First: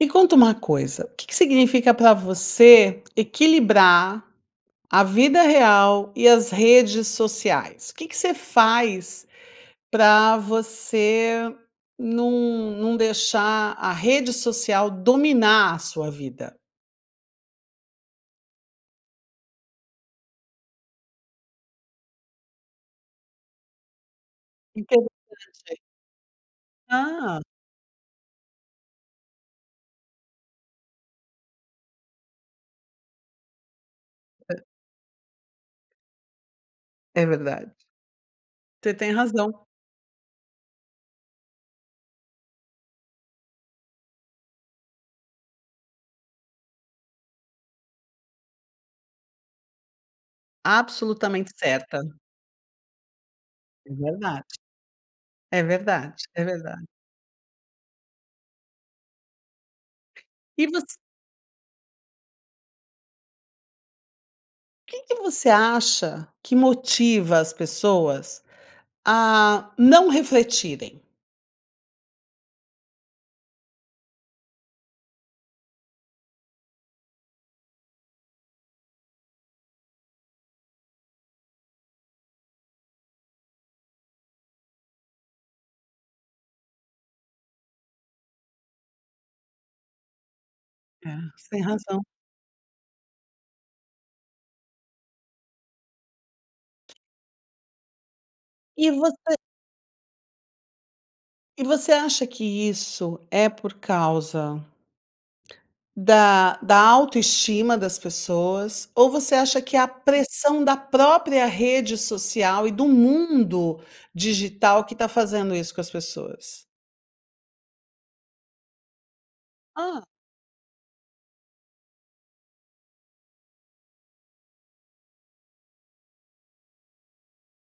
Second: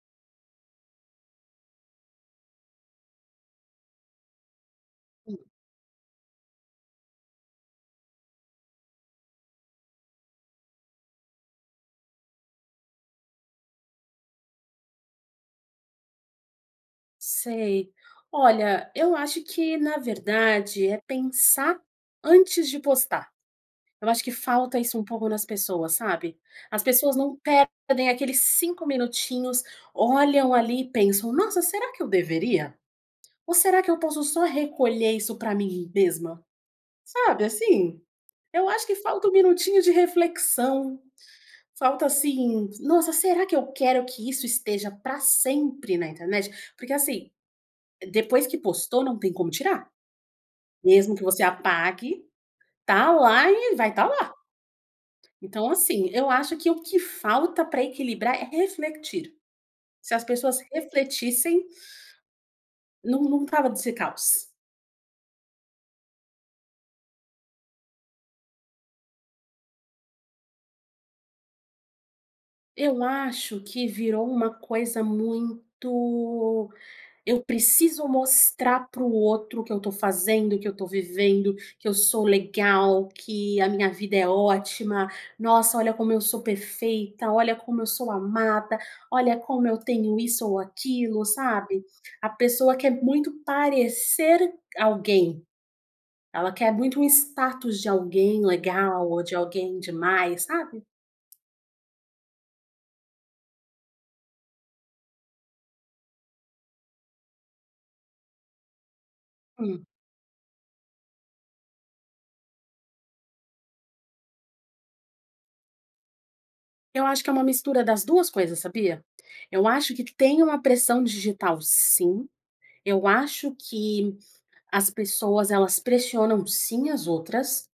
Me conta uma coisa. O quê que significa pra você, equilibrar a vida Sim. real e as redes sociais? O quê que você faz pra você num num deixar a rede social dominar a sua vida? Sei. Olha, eu acho que na verdade, é pensar antes de postar. Eu acho que falta isso um Entendo [unintelligible] pouco nas pessoas, sabe. As pessoas não Ah. perdem aqueles 5 minutinhos, olham ali e pensam: "Nossa, será que eu deveria? Ou será que eu posso só É. recolher isso pra mim mesma?". É Sabe verdade. assim? Eu acho Você que tem falta um razão. minutinho de reflexão. Falta assim: "Nossa, será que eu quero que isso esteja pra sempre na internet?". Porque assim, depois que postou, não tem como tirar, mesmo que você Absolutamente certa! apague, tá lá e vai É tá lá! verdade, é Então assim, verdade, eu é acho que o verdade. que falta pra equilibrar é refletir se as pessoas E você? refletissem num num tava nesse caos. O que que você acha que motiva as pessoas a não refletirem? Eu acho que virou uma coisa muito: eu preciso mostrar para o outro, que eu tô fazendo, que eu tô vivendo, que eu sou legal, que a minha vida é ótima, nossa olha como eu sou perfeita, olha como eu sou amada, olha como eu tenho isso ou É, aquilo, você tem sabe, razão. a pessoa quer muito parecer alguém. Ela quer muito um status de alguém E legal ou você de alguém demais, sabe? E você acha que isso é por causa da da autoestima das pessoas, ou você acha que é Hum. a pressão da própria rede social e do mundo digital que tá fazendo isso com as pessoas? Eu acho que é uma mistura das duas coisas, sabia? Eu acho Hã. que tem uma pressão digital sim, eu acho que as pessoas elas pressionam sim as outras,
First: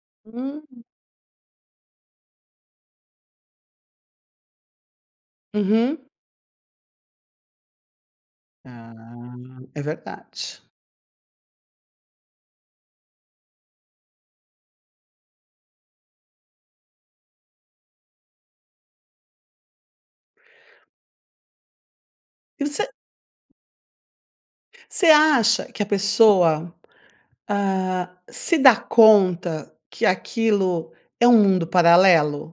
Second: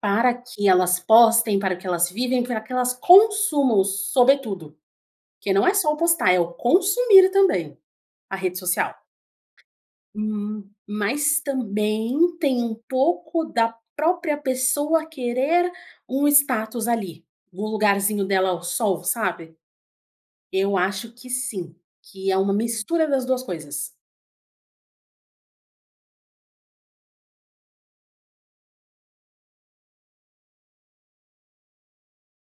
para que Uhum. elas postem, para que elas vivem, pra que elas consumam, sobretudo, porque não é só o Uhum. postar, é o consumir também a rede social. Ah, é verdade. Hum, mas também tem um pouco da própria pessoa querer um status ali, um lugarzinho dela ao sol, sabe, eu acho que sim, que é uma E você mistura das duas coisas. Você acha que a pessoa, hã, se dá conta que aquilo é um mundo paralelo?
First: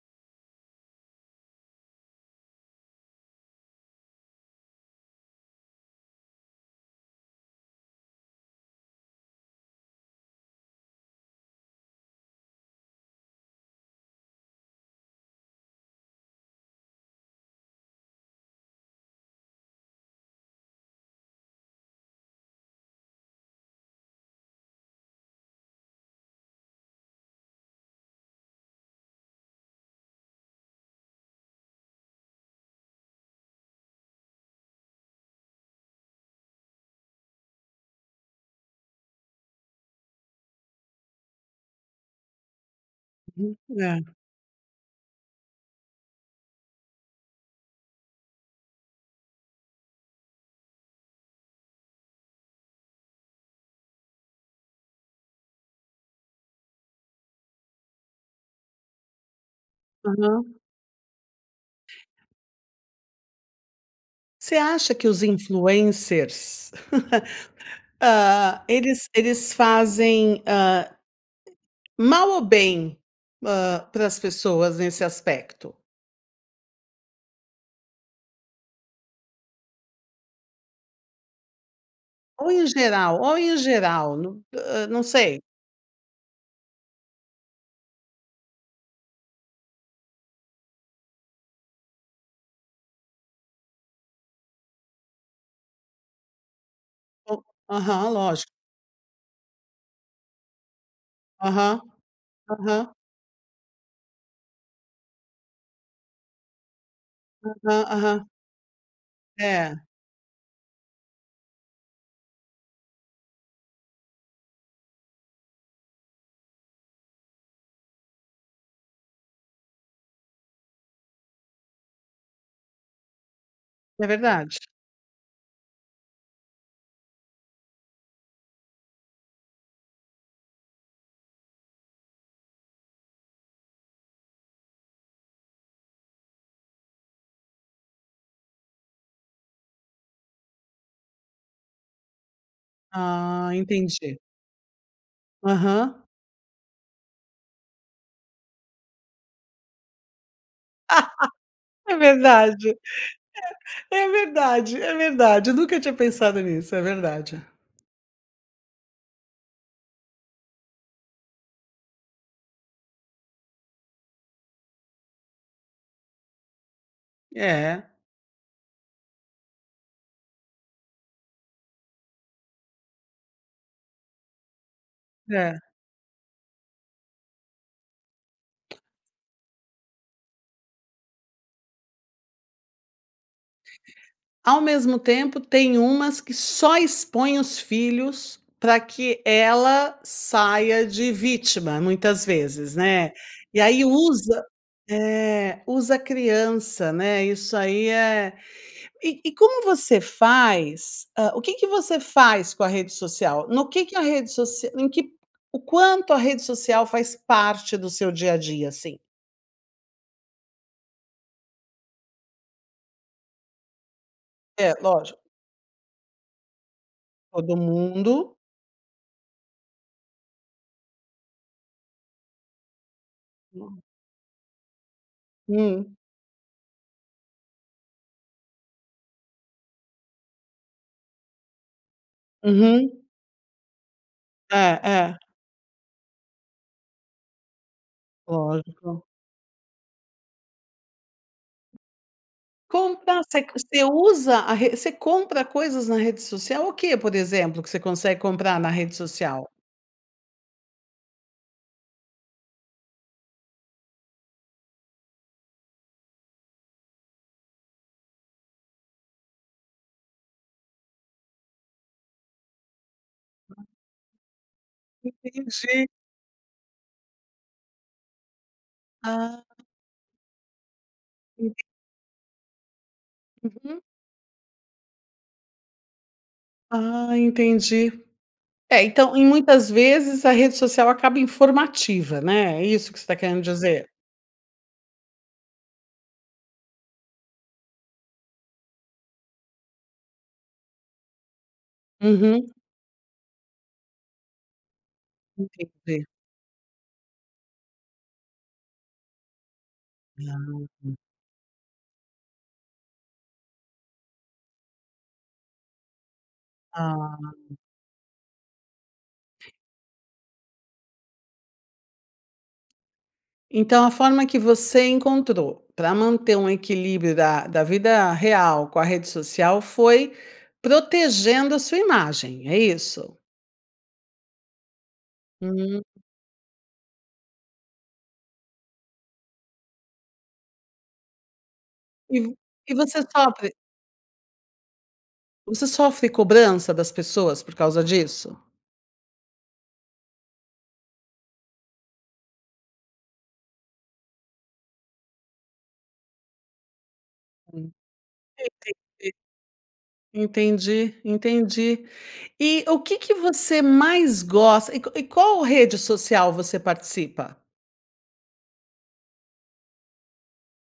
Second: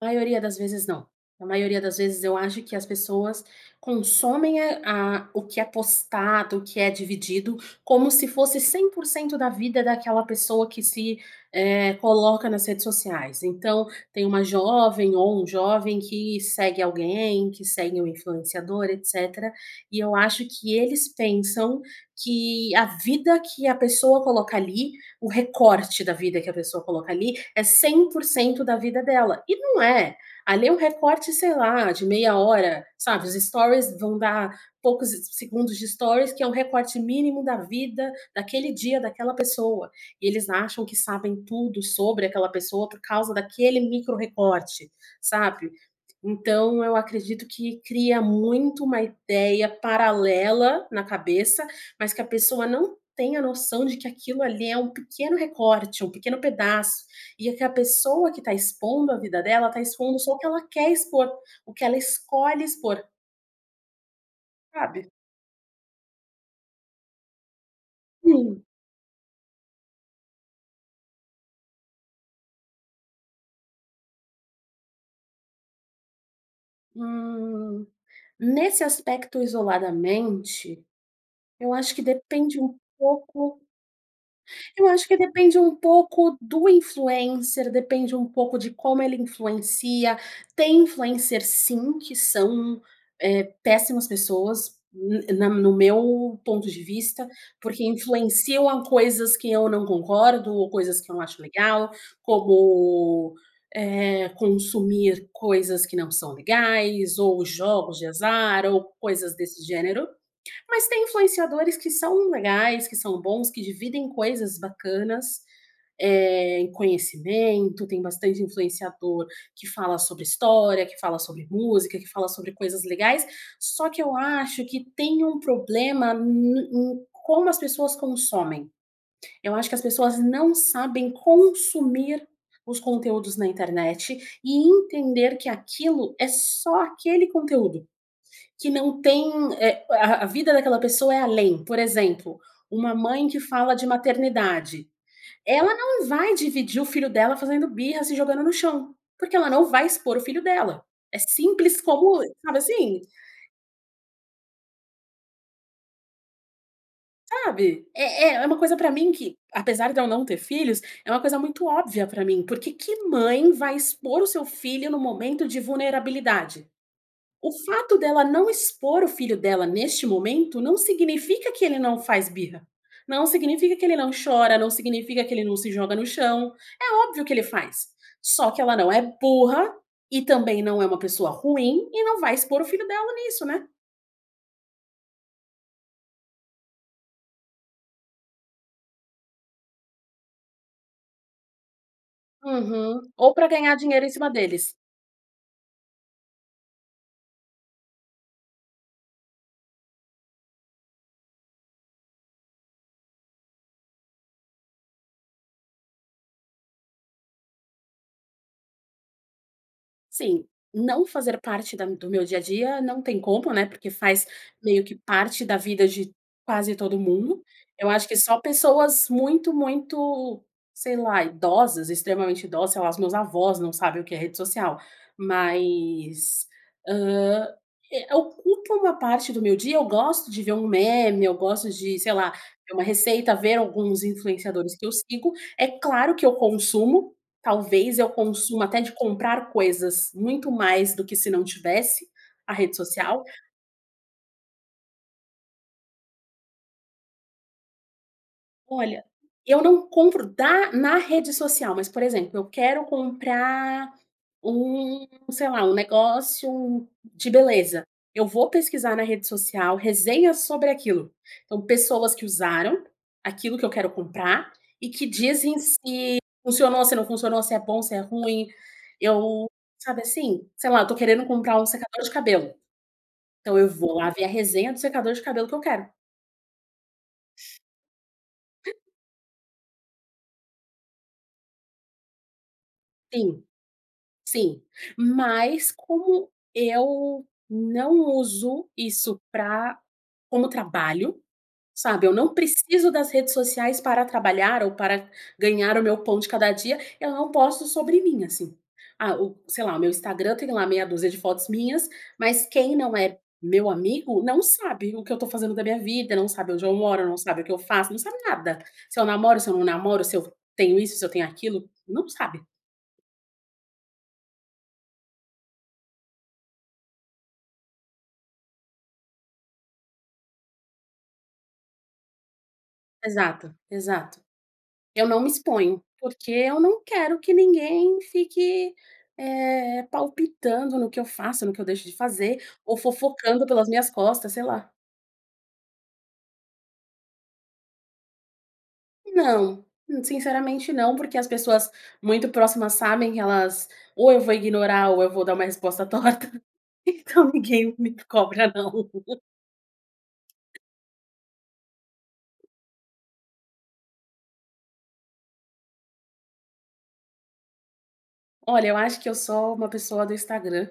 Maioria das vezes não, na maioria das vezes eu acho que as pessoas consomem, eh, a o que é postado, o que é dividido como se fosse 100% da vida daquela pessoa que se, eh, coloca nas redes sociais. Então, tem uma jovem ou um jovem que segue alguém, que segue um influenciador, etc. E eu acho que eles pensam que a vida que a pessoa coloca ali, o recorte da vida que a pessoa coloca ali é 100% da vida dela e não é! Ali é um recorte, sei lá, de meia hora, sabe os stories vão dar poucos se se segundos de stories que é um recorte mínimo, da vida, daquele dia, daquela pessoa. Eles acham que sabem tudo sobre aquela pessoa por causa daquele [unintelligible] micro-recorte, sabe? Então, eu acredito que cria muito uma ideia paralela na cabeça, mas que a pessoa não tem a noção de que aquilo ali é um pequeno recorte, um pequeno pedaço e aquela pessoa que tá expondo a vida dela, tá expondo só o que Uhum. ela quer expor, o que ela escolhe expor. Você acha que Sabe? os influencers, ah, Sim. eles eles fazem, hã mal ou bem, hã, para as pessoas nesse aspecto? Hum. Nesse aspecto isoladamente, eu acho que Ou depende em um geral ou em pouco geral? No eu ah, não acho que sei. depende um pouco do influencer, depende um pouco de como ele influencia. Tem influencer sim, que são, eh, péssimas pessoas, na no no meu ponto de vista, Ou porque Aham, lógico. influenciam a coisas que eu não concordo ou coisas que eu não acho Aham. legal, Aham. como, eh, consumir coisas que não são legais ou Aham. jogos de Aham. azar, ou coisas desse É. gênero. Mas tem influenciadores que são legais, que são bons, que dividem coisas bacanas, eh, em conhecimento, tem bastante influenciador que fala sobre história, que fala sobre música, que fala sobre coisas legais. Só que É eu verdade. acho que tem um problema no no em como as pessoas consomem. Eu acho que as pessoas não sabem consumir os conteúdos na internet e entender que aquilo é só aquele conteúdo, que não tem, eh, a a vida daquela pessoa é além. Por exemplo, uma mãe que Ah, fala de entendi. maternidade. Ela Aham. não vai dividir o filho dela fazendo birra se jogando no chão, porque ela não vai expor o filho dela. É simples É como sabe verdade, assim? eh, é verdade, é verdade, eu nunca tinha pensado nisso, é verdade. Sabe? É é é uma coisa pra mim que, apesar de eu não ter filhos, é uma coisa muito óbvia pra mim. Por que que mãe vai expor o seu filho num momento de vulnerabilidade? O É. fato dela não expor o filho dela neste momento não significa que ele não faz birra, não significa que ele não chora, não significa que ele não É. se joga no chão. É óbvio que ele faz, só que ela não é burra e também não é uma pessoa ruim e não vai expor o filho dela nisso, né? Ao mesmo tempo tem umas que só expõem os filhos pra que ela saia de vítima muitas vezes, Uhum. né? Ou pra E ganhar aí dinheiro em cima usa, deles. eh, usa a criança, né? Isso aí é e e como você faz, ah, o que que você faz com a rede social, no que que a rede social em que o quanto a rede social faz parte do seu dia-a-dia, assim? Sim, não fazer parte da do meu dia-a-dia não tem como, né, porque faz É, meio que lógico. parte da vida de quase todo mundo. Todo Eu acho que mundo. só pessoas muito, muito, sei lá, idosas, extremamente idosa, sei lá, as meus avós não [unintelligible] sabem o que é rede social, Hum. mas, hã, eh, ocupa uma parte do meu dia, eu gosto de ver um meme, eu gosto de, sei lá, ver uma Uhum. receita, ver alguns influenciadores É, que eu é. sigo. É claro que eu consumo, talvez eu consuma até de Lógico. comprar coisas, muito mais do que se não tivesse a rede Comprar social. você você usa a re você compra coisas na rede social? O que, por exemplo, que você consegue comprar na rede Olha, social? eu não compro da na rede social, mas por exemplo, eu quero comprar um, sei lá, um negócio de beleza. Eu vou pesquisar na rede social resenhas sobre aquilo. Então pessoas que usaram, aquilo que eu quero comprar, e que dizem Entendi. se funcionou, se não funcionou, se é bom, se é ruim. Ah. Eu sabe assim, sei lá, eu tô querendo comprar [unintelligible] um secador de cabelo. Então eu Uhum. vou lá ver a resenha do secador de cabelo que eu quero. Ah entendi, é então em muitas vezes a rede social acaba informativa, né, é isso que você está querendo Sim, dizer? sim, mas como eu não uso isso pra como trabalho, sabe eu não Uhum. preciso das redes sociais para trabalhar ou para ganhar o meu Entendi. pão de cada dia, eu não posto sobre mim assim, ah o, sei lá, o meu Instagram Ah tem lá meia tá. dúzia de fotos minhas, mas quem não é meu amigo não sabe o que eu estou fazendo da minha vida, não sabe onde eu moro, Ah. não sabe o que eu faço, não sabe nada, se eu namoro, se eu não namoro, se eu f tenho isso, se eu tenho aquilo, não sabe. Então a forma que você encontrou pra manter um equilíbrio da da vida real com a rede social foi protegendo a sua imagem, é isso? Exato, exato. Eu não me exponho Hum. porque eu não quero que ninguém fique, eh, palpitando no que eu faça, no que eu deixo de E vo fazer. e Ou você fofocando sofre pelas minhas costas, sei lá. você sofre cobrança das pessoas por causa disso? Não. Hum. Sinceramente não, porque as pessoas muito próximas sabem que elas ou eu vou ignorar, ou eu vou dar uma resposta torta, então Pra mim ninguém me sei, cobra, não. sei ,sei. Entendi, entendi. E o quê que você mais gosta? E qua e qual rede social você participa? Olha, eu acho que eu sou uma pessoa do Instagram.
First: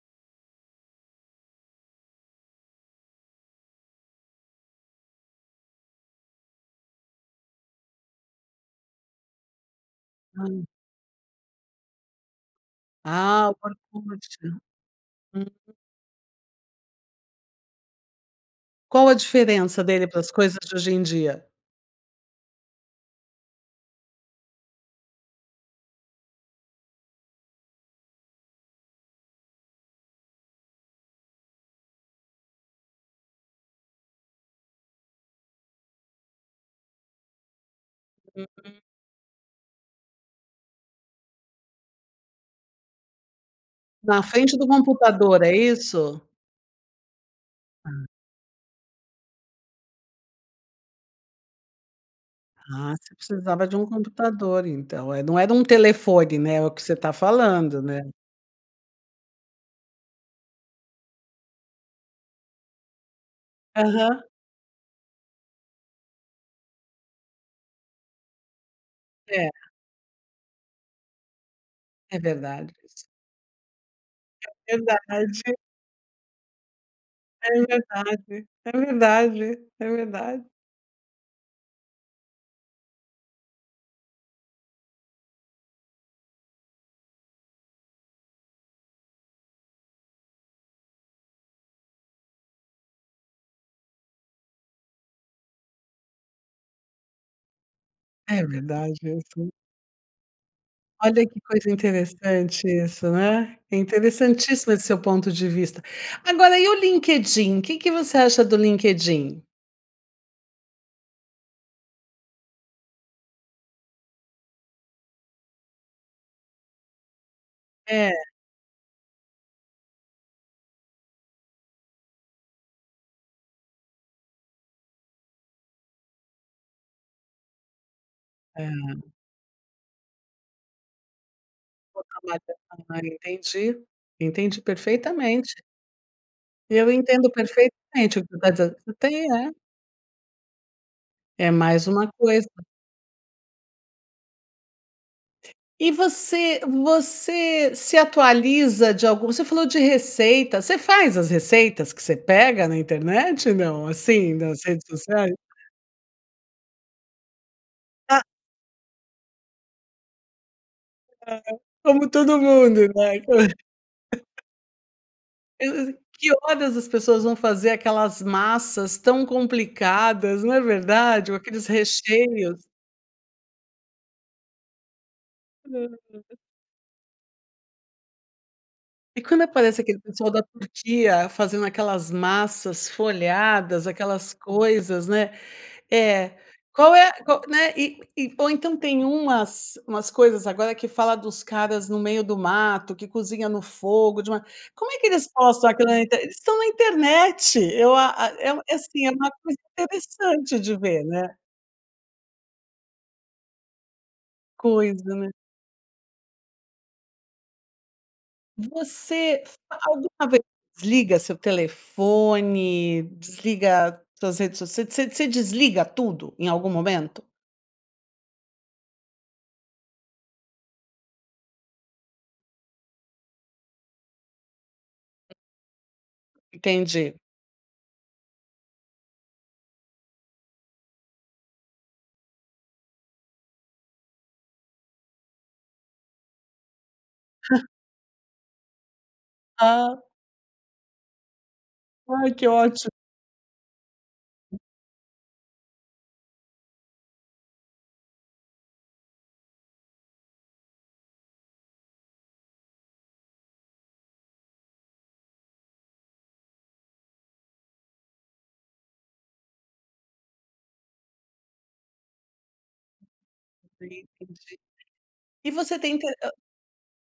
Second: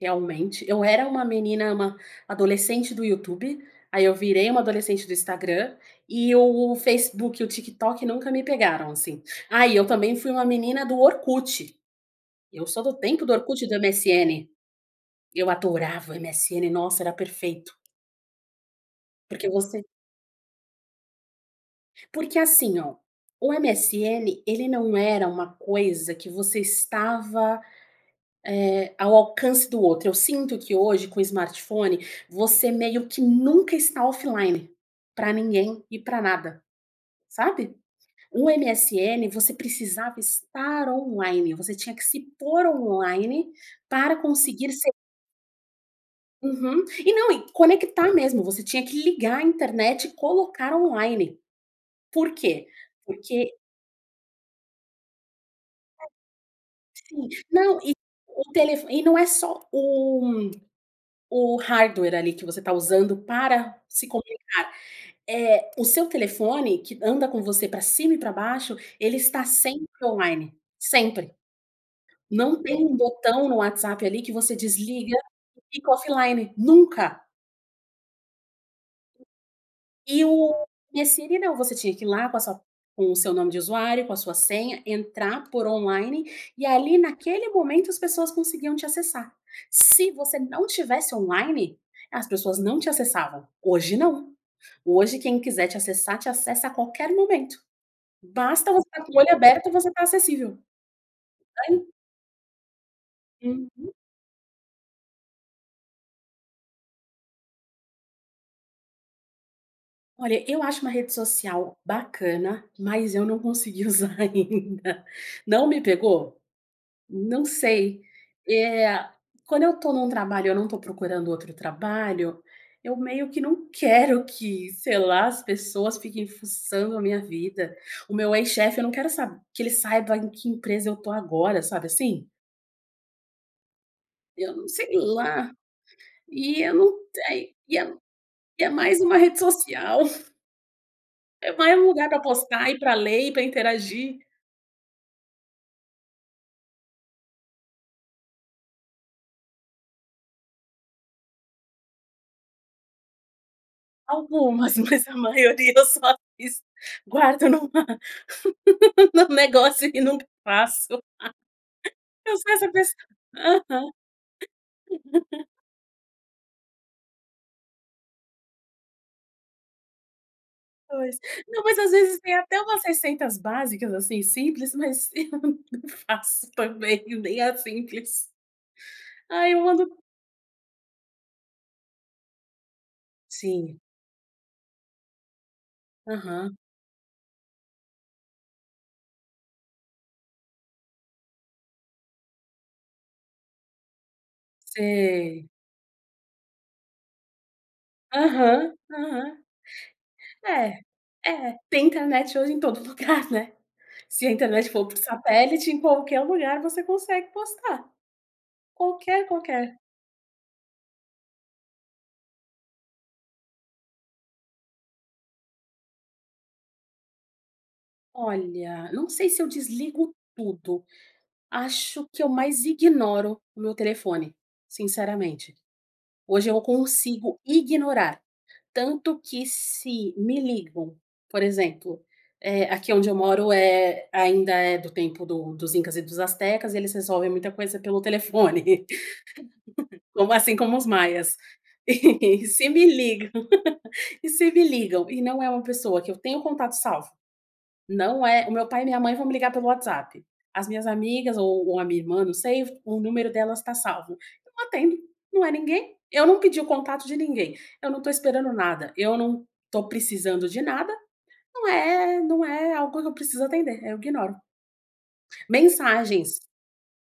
Realmente eu era uma menina, uma adolescente do YouTube. Aí eu virei uma adolescente do Instagram e o Facebook e o TikTok nunca me pegaram, assim. Ah, e eu também fui uma Hum. menina do Orkut. Eu só dou tempo do Ah, o Orkut e do Orkut. MSN. Uhum. Eu adorava o MSN, nossa era perfeito. Qual a Porque diferença você dele para as coisas de hoje em dia? Porque assim ó, o MSN, ele não era uma coisa que você estava, eh, ao alcance do outro. Eu sinto que hoje, com o smartphone, você meio que nunca está offline, pra ninguém e pra nada, sabe? O Uhum. MSN, você precisava estar online, você tinha que se pôr online para Na frente do conseguir se computador, é isso? Uhum. E não, e Ah. conectar mesmo, você tinha que ligar a internet e colocar online, por quê? Ah, você Porque precisava de um computador então, eh, não era um telefone, né? É o que você tá Sim. Não, falando, eh, né? o telefo e não é só o o hardware ali, que você tá usando para se Aham. comunicar, é o seu telefone que anda com você pra cima e pra baixo, ele está É. sempre online, sempre, É não verdade tem um isso. botão no WhatsApp ali que você É desliga verdade. e fica offline, nunca! É verdade! É verdade! É E verdade! o MSN não, você tinha que ir lá, com sua com o seu nome de usuário, com a sua senha, entrar, pôr online e ali, naquele momento as pessoas conseguiam te acessar. Se você não tivesse online, as pessoas não te acessavam. Hoje não. Hoje quem quiser te acessar, te acessa a qualquer momento, É basta você verdade, tá com o olho isso. aberto e você tá acessível. Olha que coisa Tem interessante isso, né. Uhum. Interessantíssimo esse seu ponto de vista. Agora, e o LinkedIn, o que que você acha do LinkedIn? Olha, eu acho uma rede social bacana, mas eu não consegui usar ainda. Não, me pegou. Não sei. É. É, quando eu tô num trabalho eu não tô procurando outro trabalho, eu meio que não quero que, sei lá, as pessoas fiquem fuçando a minha vida. O meu ex-chefe eu não Aham. quero sab que ele saiba em que empresa eu tô agora, sabe, Qual assim? trabalho [unintelligible] Entendi, Eu entendi não sei lá. perfeitamente. E eu Eu não entendo tenho e eu perfeitamente o que tu tá é dizendo, tu mais uma tem rede É. social. É É mais mais um uma lugar para coisa. postar, e para ler, e para interagir. E você você se atualiza de alguma você falou de receita, você faz as receitas que você pega na internet, não? Assim, das Algumas, redes mas a sociais? maioria eu só fiz, guardo numa Ah. no negócio e não faço, Ah, como eu todo sou essa mundo, pessoa. né? Aham. Eu eu que horas as pessoas vão fazer aquelas massas tão complicadas não é Pois, verdade, ou não, aqueles mas às vezes tem recheios? até umas receitas básicas assim simples, mas eu não Aham. faço também nem a simples. E quando Aí eu aparece ando aquele pessoal da Turquia fazendo aquelas massas Sim. folhadas aquelas coisas, né? É, Aham. qual é qual, né, e e ou então tem umas umas coisas agora que fala dos caras no meio do mato que cozinha no fogo de uma Como é que eles Sei. postam aquilo na internet? Eles estão na internet eu a a eu Aham, assim é uma aham. coisa interessante de É, ver, né? é, tem internet hoje em todo lugar, né? Se a internet for por Coisa, né? satélite, em qualquer lugar você consegue postar. Qualquer, Você fa qualquer. alguma vez desliga o seu telefone, desliga suas redes sociais, você des você desliga tudo, em algum momento? Olha, não sei se eu desligo tudo. Acho que eu mais ignoro o meu telefone, sinceramente. Hoje eu Entendi. consigo ignorar, tanto que se me ligam, por exemplo, eh, aqui onde eu moro eh, ainda é do tempo do dos incas e dos astecas, e eles resolvem muita coisa pelo telefone. Ah. Como assim como os maias. Ai, E que se me óti ligam e se me ligam e não é uma pessoa que eu tenho o contato salvo, não é, o meu pai e minha mãe vão me ligar pelo WhatsApp, as minhas amigas ou ou a minha irmã, não sei, o número delas tá salvo. Eu não atendo, não é ninguém, eu não pedi o contato de ninguém, eu não tô esperando nada, eu não tô precisando de nada, não é não é algo que eu preciso atender, eu Entendi. ignoro. E você tem intere hã... Mensagens,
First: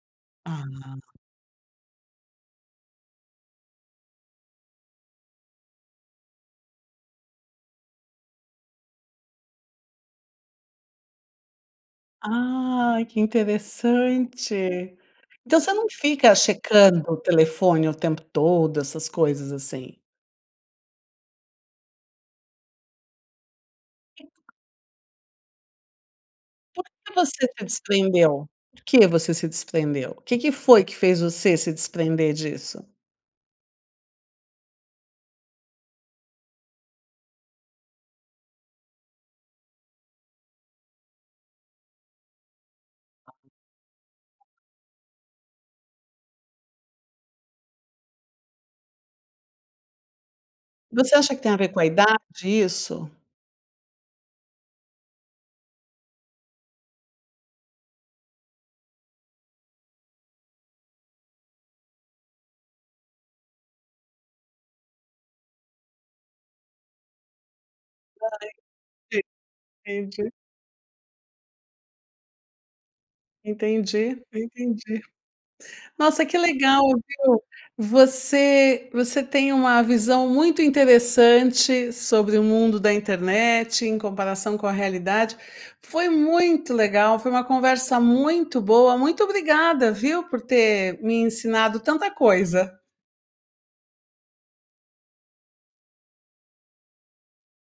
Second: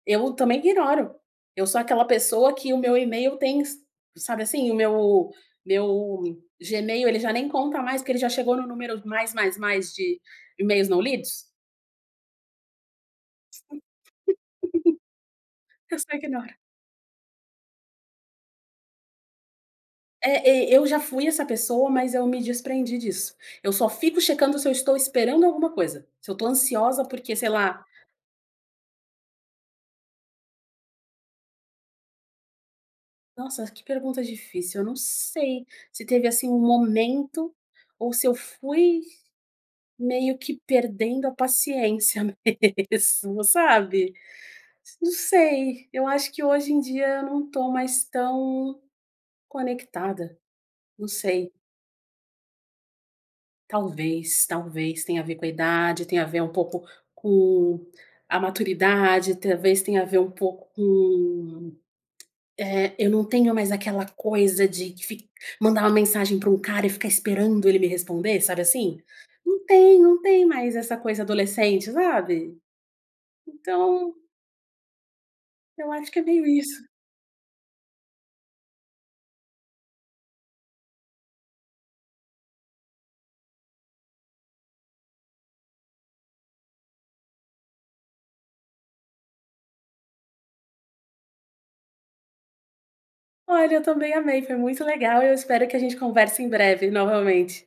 eu também Aham. ignoro. Eu sou aquela pessoa que o meu email tem s sabe assim? O meu meu Gmail, ele já nem conta mais, que ele já chegou num número mais mais mais de emails não lidos. Ai, que interessante! Então você não Eu só fica ignoro. checando o telefone o tempo todo, essas coisas assim? É, e eu já fui essa pessoa, mas eu me desprendi disso. Eu só fico checando se eu estou esperando alguma coisa, se eu estou Por ansiosa que porque você sei se lá desprendeu? Por que você se desprendeu? O que que foi que fez você se desprender disso? Nossa, que pergunta difícil. Eu não sei, se teve assim um momento ou se eu fui meio que perdendo a paciência mesmo, sabe? Não sei. Eu acho que hoje em dia eu não tô mais tão conectada. Não Você acha que tem sei. a ver com a idade isso? Talvez, talvez tenha a ver com a idade, tenha a ver um pouco com a maturidade, talvez tenha a ver pouco com, eh, eu não tenho mais aquela coisa de fic mandar uma mensagem pra um cara e ficar esperando ele me Ai sei, responder, sabe assim? [unintelligible] Não tem, não entendi. tem mais essa coisa adolescente, sabe? Então Entendi, entendi. eu acho que é Nossa que meio legal, isso. viu, você você tem uma visão muito interessante sobre o mundo da internet em comparação com a realidade. Foi muito legal, foi uma conversa muito boa, muito obrigada, viu, por ter me ensinado tanta coisa. Olha, eu também amei. Foi muito legal, e eu espero que a gente converse em breve novamente.